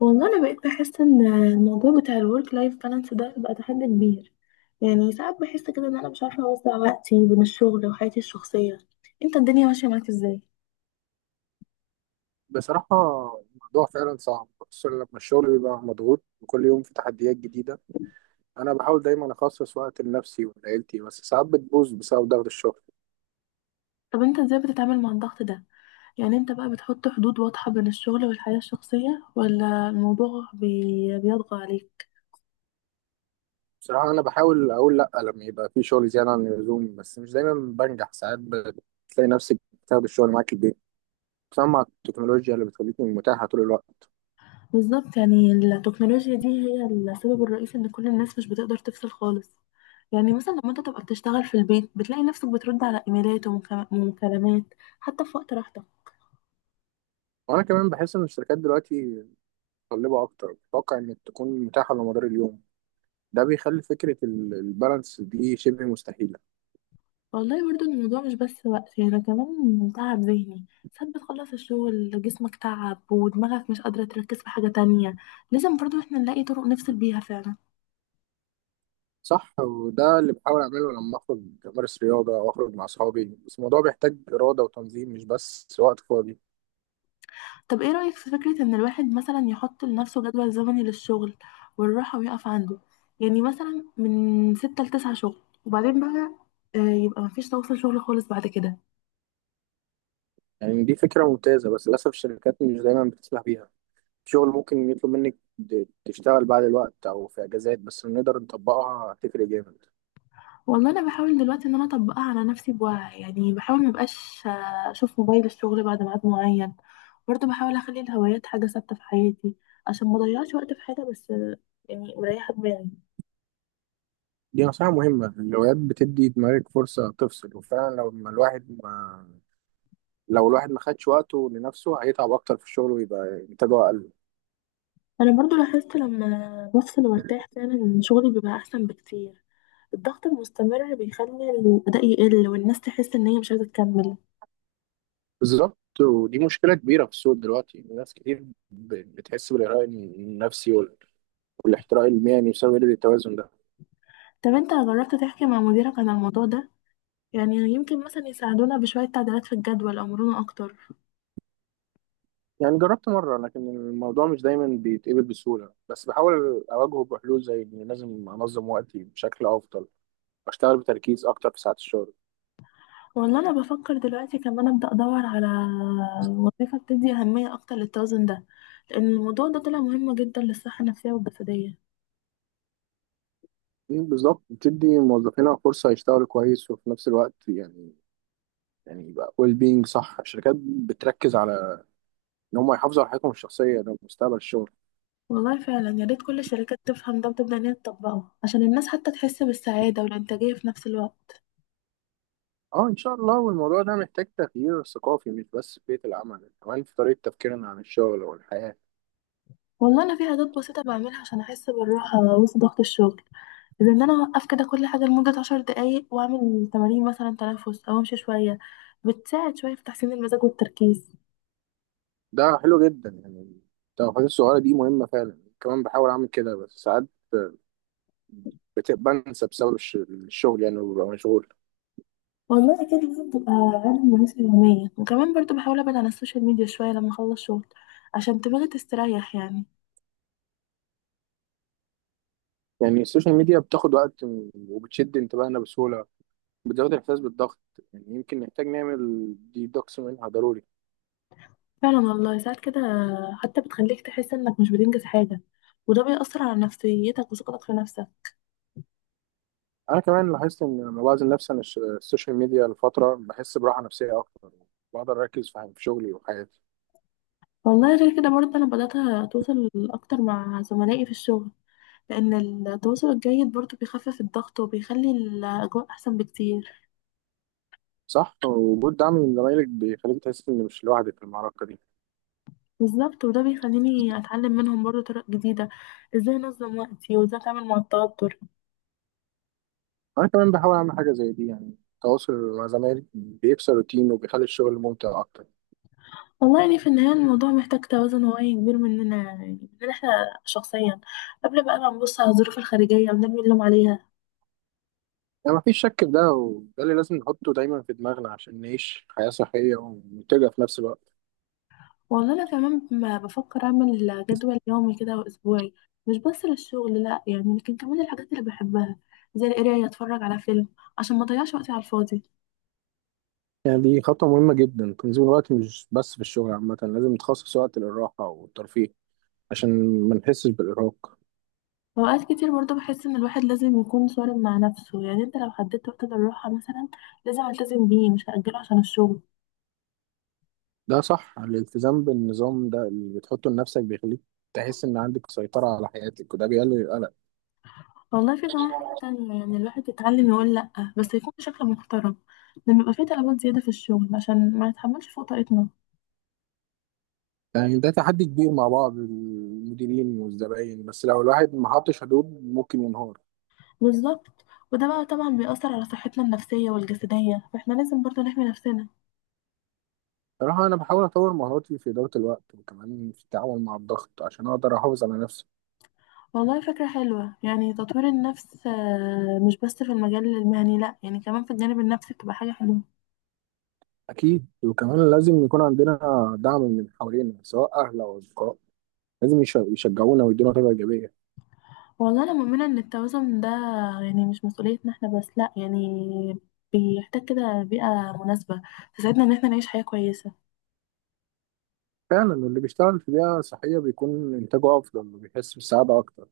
والله انا بقيت بحس ان الموضوع بتاع الورك لايف بالانس ده بقى تحدي كبير. يعني ساعات بحس كده ان انا مش عارفه اوزع وقتي بين الشغل وحياتي الشخصيه. انت الدنيا ماشيه معاك ازاي؟ بصراحة، الموضوع فعلا صعب، خصوصا لما الشغل بيبقى مضغوط وكل يوم في تحديات جديدة. أنا بحاول دايما أخصص وقت لنفسي ولعيلتي، بس ساعات بتبوظ بسبب ضغط الشغل. طب انت ازاي بتتعامل مع الضغط ده؟ يعني انت بقى بتحط حدود واضحه بين الشغل والحياه الشخصيه ولا الموضوع بيطغى عليك؟ بصراحة أنا بحاول أقول لأ لما يبقى في شغل زيادة عن اللزوم، بس مش دايما بنجح. ساعات بتلاقي نفسك بتاخد الشغل معاك البيت، خصوصا مع التكنولوجيا اللي بتخليكي متاحة طول الوقت. بالظبط، يعني التكنولوجيا دي هي السبب الرئيسي ان كل الناس مش بتقدر تفصل خالص. يعني مثلا لما انت تبقى بتشتغل في البيت بتلاقي نفسك بترد على ايميلات ومكالمات حتى في وقت راحتك. وأنا كمان بحس إن الشركات دلوقتي متطلبة أكتر، بتتوقع إنك تكون متاحة على مدار اليوم. ده بيخلي فكرة البالانس دي شبه مستحيلة. والله برضو الموضوع مش بس وقت، يعني ده كمان تعب ذهني. ساعات بتخلص الشغل جسمك تعب ودماغك مش قادرة تركز في حاجة تانية. لازم برضو احنا نلاقي طرق نفصل بيها فعلا. صح، وده اللي بحاول أعمله لما أخرج أمارس رياضة أو أخرج مع أصحابي، بس الموضوع بيحتاج إرادة وتنظيم، مش بس وقت فاضي. طب ايه رأيك في فكرة ان الواحد مثلا يحط لنفسه جدول زمني للشغل والراحة ويقف عنده؟ يعني مثلا من ستة لتسعة شغل، وبعدين بقى يبقى مفيش تواصل شغل خالص بعد كده. يعني دي فكرة ممتازة، بس للأسف الشركات مش دايما بتسمح بيها. الشغل ممكن يطلب منك تشتغل بعد الوقت أو في أجازات، بس لو نقدر نطبقها هتفرق جامد. والله انا بحاول دلوقتي ان انا اطبقها على نفسي بوعي، يعني بحاول ما بقاش اشوف موبايل الشغل بعد ميعاد معين. برضه بحاول اخلي الهوايات حاجه ثابته في حياتي عشان ما اضيعش وقت في حاجه، بس يعني مريحه دماغي. دي نصيحة مهمة. الهوايات بتدي دماغك فرصة تفصل، وفعلا لو الواحد ما خدش وقته لنفسه هيتعب أكتر في الشغل ويبقى إنتاجه أقل. انا برضه لاحظت لما بفصل وارتاح فعلا إن شغلي بيبقى احسن بكتير. الضغط المستمر بيخلي الاداء يقل والناس تحس ان هي مش عايزه تكمل. بالظبط. ودي مشكلة كبيرة في السوق دلوقتي، ناس كتير بتحس بالإرهاق النفسي والاحتراق المهني بسبب قلة التوازن ده. طب انت جربت تحكي مع مديرك عن الموضوع ده؟ يعني يمكن مثلا يساعدونا بشويه تعديلات في الجدول او مرونة اكتر. يعني جربت مرة، لكن الموضوع مش دايما بيتقبل بسهولة، بس بحاول أواجهه بحلول، زي إني لازم أنظم وقتي بشكل أفضل وأشتغل بتركيز أكتر في ساعات الشغل. والله انا بفكر دلوقتي كمان ابدا ادور على وظيفه بتدي اهميه اكتر للتوازن ده، لان الموضوع ده طلع مهم جدا للصحه النفسيه والجسديه. مم، بالظبط. بتدي موظفينا فرصة يشتغلوا كويس وفي نفس الوقت يعني يبقى ويل بينج. صح، الشركات بتركز على إن هم يحافظوا على حياتهم الشخصية. ده مستقبل الشغل. والله فعلا يا ريت كل الشركات تفهم ده وتبدا ان هي تطبقه عشان الناس حتى تحس بالسعاده والانتاجيه في نفس الوقت. اه، ان شاء الله. والموضوع ده محتاج تغيير ثقافي، مش بس في بيئة العمل، كمان في طريقة تفكيرنا عن الشغل والحياة. والله انا في عادات بسيطه بعملها عشان احس بالراحه وسط ضغط الشغل، زي ان انا اوقف كده كل حاجه لمده عشر دقايق واعمل تمارين مثلا تنفس او امشي شويه، بتساعد شويه في تحسين المزاج والتركيز. ده حلو جدا. يعني التوقيت الصغيرة دي مهمة فعلا. كمان بحاول اعمل كده، بس ساعات بنسى بسبب الشغل يعني، وببقى مشغول. والله أكيد لازم تبقى عامل مناسبة يومية، وكمان برضو بحاول أبعد عن السوشيال ميديا شوية لما أخلص شغل عشان دماغي تستريح يعني. يعني السوشيال ميديا بتاخد وقت وبتشد انتباهنا بسهولة، بتزود الاحساس بالضغط. يعني يمكن نحتاج نعمل ديدوكس منها ضروري. فعلا والله ساعات كده حتى بتخليك تحس إنك مش بتنجز حاجة، وده بيأثر على نفسيتك وثقتك في نفسك. انا كمان لاحظت ان لما بعزل نفسي عن السوشيال ميديا لفترة بحس براحة نفسية اكتر. بقدر اركز في شغلي وحياتي. والله غير كده برضه أنا بدأت أتواصل أكتر مع زملائي في الشغل، لأن التواصل الجيد برضه بيخفف الضغط وبيخلي الأجواء أحسن بكتير. صح، وجود دعم من زمايلك بيخليك تحس إن مش لوحدك في المعركة دي. بالظبط، وده بيخليني أتعلم منهم برضه طرق جديدة، إزاي أنظم وقتي وإزاي أتعامل مع التوتر. أنا كمان بحاول أعمل حاجة زي دي. يعني التواصل مع زمايلي بيكسر الروتين وبيخلي الشغل ممتع أكتر. والله يعني في النهاية الموضوع محتاج توازن واعي كبير مننا، يعني مننا احنا شخصيا، قبل بقى ما نبص على الظروف الخارجية ونرمي اللوم عليها. يعني مفيش شك في ده، وده اللي لازم نحطه دايما في دماغنا عشان نعيش حياة صحية ومنتجة في نفس الوقت. والله أنا كمان ما بفكر أعمل جدول يومي كده وأسبوعي، مش بس للشغل لأ، يعني لكن كمان الحاجات اللي بحبها زي القراية أتفرج على فيلم، عشان ما أضيعش وقتي على الفاضي. يعني دي خطوة مهمة جدا، تنظيم الوقت مش بس في الشغل، عامة لازم نخصص وقت للراحة والترفيه عشان ما نحسش بالإرهاق. وأوقات كتير برضه بحس إن الواحد لازم يكون صارم مع نفسه، يعني أنت لو حددت وقت للراحة مثلا لازم ألتزم بيه مش هأجله عشان الشغل. ده صح. الالتزام بالنظام ده اللي بتحطه لنفسك بيخليك تحس إن عندك سيطرة على حياتك، وده بيقلل والله في كمان حاجة القلق. تانية، يعني الواحد يتعلم يقول لأ بس يكون بشكل محترم، لما يبقى في طلبات زيادة في الشغل عشان ما نتحملش فوق طاقتنا. يعني ده تحدي كبير مع بعض المديرين والزباين، بس لو الواحد ما حطش حدود ممكن ينهار. بالظبط، وده بقى طبعا بيأثر على صحتنا النفسية والجسدية، فاحنا لازم برضو نحمي نفسنا. صراحة، أنا بحاول أطور مهاراتي في إدارة الوقت وكمان في التعامل مع الضغط عشان أقدر أحافظ على نفسي. والله فكرة حلوة يعني تطوير النفس، مش بس في المجال المهني لأ، يعني كمان في الجانب النفسي بتبقى حاجة حلوة. أكيد. وكمان لازم يكون عندنا دعم من حوالينا، سواء أهل أو أصدقاء، لازم يشجعونا ويدونا طاقة إيجابية. والله أنا مؤمنة إن التوازن ده يعني مش مسؤوليتنا احنا بس لأ، يعني بيحتاج كده بيئة مناسبة تساعدنا إن احنا نعيش حياة كويسة. فعلا، واللي بيشتغل في بيئة صحية بيكون إنتاجه أفضل وبيحس بالسعادة أكتر.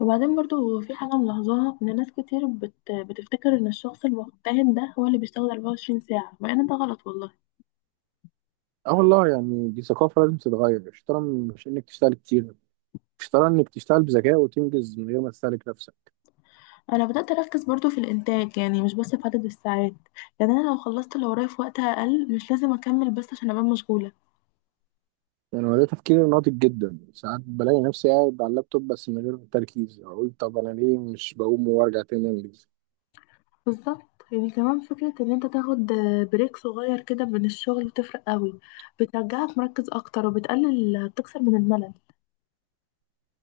وبعدين برضو في حاجة ملاحظاها إن ناس كتير بتفتكر إن الشخص المجتهد ده هو اللي بيشتغل 24 ساعة، مع إن ده غلط والله. أه والله، يعني دي ثقافة لازم تتغير. الشطارة مش إنك تشتغل كتير، الشطارة إنك تشتغل بذكاء وتنجز من غير ما تستهلك نفسك. أنا بدأت أركز برضو في الإنتاج، يعني مش بس في عدد الساعات. يعني أنا لو خلصت اللي ورايا في وقت أقل مش لازم أكمل بس عشان أبقى مشغولة. يعني هو ده تفكير ناضج جدا. ساعات بلاقي نفسي قاعد على اللابتوب بس من غير تركيز، اقول طب انا ليه مش بقوم وارجع تاني انجز. بالظبط، يعني كمان فكرة إن أنت تاخد بريك صغير كده من الشغل بتفرق قوي، بترجعك مركز أكتر وبتقلل بتكسر من الملل.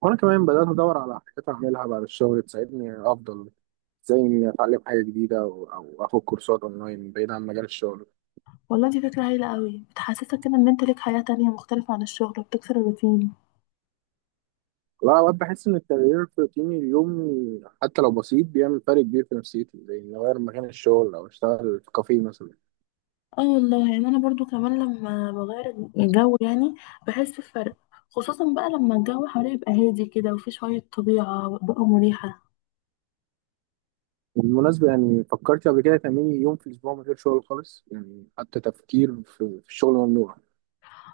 وانا كمان بدات ادور على حاجات اعملها بعد الشغل تساعدني افضل، زي اني اتعلم حاجه جديده او اخد كورسات اونلاين بعيد عن مجال الشغل. والله دي فكرة هايلة قوي، بتحسسك كده إن أنت ليك حياة تانية مختلفة عن الشغل وبتكسر الروتين. لا، اوقات بحس ان التغيير في روتيني اليومي حتى لو بسيط بيعمل فرق كبير في نفسيتي، زي اني اغير مكان الشغل او اشتغل في كافيه مثلا. اه والله يعني انا برضو كمان لما بغير الجو يعني بحس بفرق، خصوصا بقى لما الجو حواليا يبقى هادي كده وفي شوية طبيعة بقى مريحة. بالمناسبة، يعني فكرت قبل كده تعملي يوم في الأسبوع من غير شغل خالص؟ يعني حتى تفكير في الشغل ممنوع.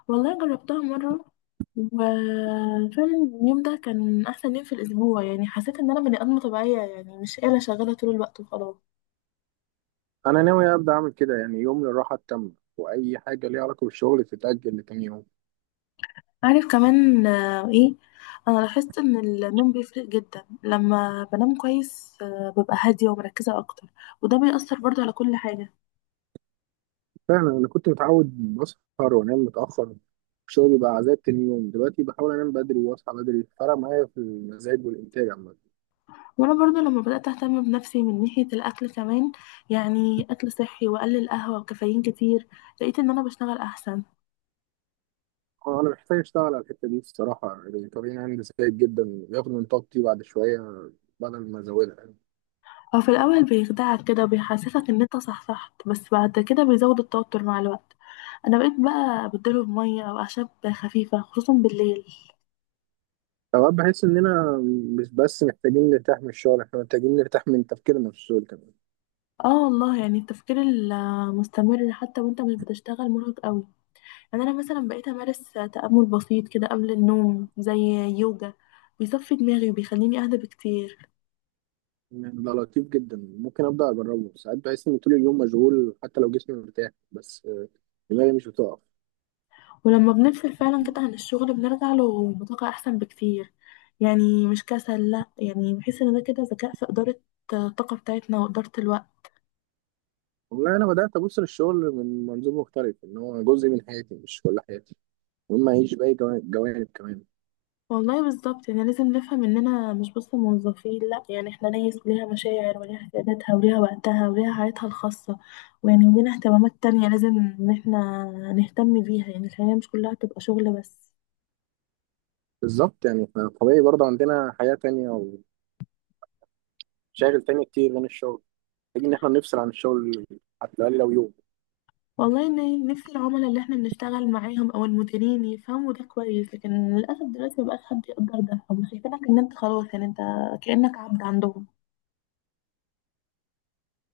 والله جربتها مرة، وفعلا اليوم ده كان احسن يوم في الاسبوع، يعني حسيت ان انا بني ادمة طبيعية يعني مش آلة شغالة طول الوقت وخلاص. انا ناوي ابدا اعمل كده، يعني يوم للراحه التامه، واي حاجه ليها علاقه بالشغل تتاجل لتاني يوم. عارف كمان ايه، انا لاحظت ان النوم بيفرق جدا. لما بنام كويس ببقى هادية ومركزة اكتر، وده بيأثر برضو على كل حاجة. فعلا، انا كنت متعود بسهر وانام متاخر، الشغل بقى عذاب تاني يوم. دلوقتي بحاول انام بدري واصحى بدري، فرق معايا في المزاج والانتاج عامه. وانا برضو لما بدات اهتم بنفسي من ناحيه الاكل كمان، يعني اكل صحي واقلل قهوه وكافيين كتير، لقيت ان انا بشتغل احسن. انا محتاج اشتغل على الحته دي الصراحه، يعني طبيعي عندي سيء جدا، بياخد من طاقتي بعد شويه بدل ما ازودها يعني. هو في الاول بيخدعك كده وبيحسسك ان انت صحصحت، بس بعد كده بيزود التوتر مع الوقت. انا بقيت بقى ابدله بميه او اعشاب خفيفه خصوصا بالليل. اوقات بحس اننا مش بس محتاجين نرتاح من الشغل، احنا محتاجين نرتاح من تفكيرنا في الشغل كمان. اه والله يعني التفكير المستمر حتى وانت مش بتشتغل مرهق قوي. يعني انا مثلا بقيت امارس تامل بسيط كده قبل النوم زي يوجا، بيصفي دماغي وبيخليني اهدى بكتير. ده لطيف جدا، ممكن ابدا اجربه. ساعات بحس ان طول اليوم مشغول حتى لو جسمي مرتاح، بس دماغي مش بتقف. ولما بنفصل فعلا كده عن الشغل بنرجع له بطاقة أحسن بكتير. يعني مش كسل لأ، يعني بحس إن ده كده ذكاء في إدارة الطاقة بتاعتنا وإدارة الوقت. والله انا بدات ابص للشغل من منظور مختلف، ان هو جزء من حياتي مش كل حياتي، وإما اعيش باقي جوانب كمان. والله بالظبط، يعني لازم نفهم إننا مش بس موظفين لأ، يعني إحنا ناس وليها مشاعر وليها احتياجاتها وليها وقتها وليها حياتها الخاصة، ويعني ولينا اهتمامات تانية لازم إن إحنا نهتم بيها. يعني الحياة مش كلها تبقى شغل بس. بالظبط، يعني إحنا طبيعي برضه عندنا حياه تانية او شاغل تاني كتير غير الشغل، محتاج ان احنا نفصل عن الشغل، حتى الاقل لو يوم. والله إن نفسي العملاء اللي إحنا بنشتغل معاهم أو المديرين يفهموا ده كويس، لكن للأسف دلوقتي مبقاش حد يقدر ده، هم شايفينك إن أنت خلاص، يعني أنت كأنك عبد عندهم.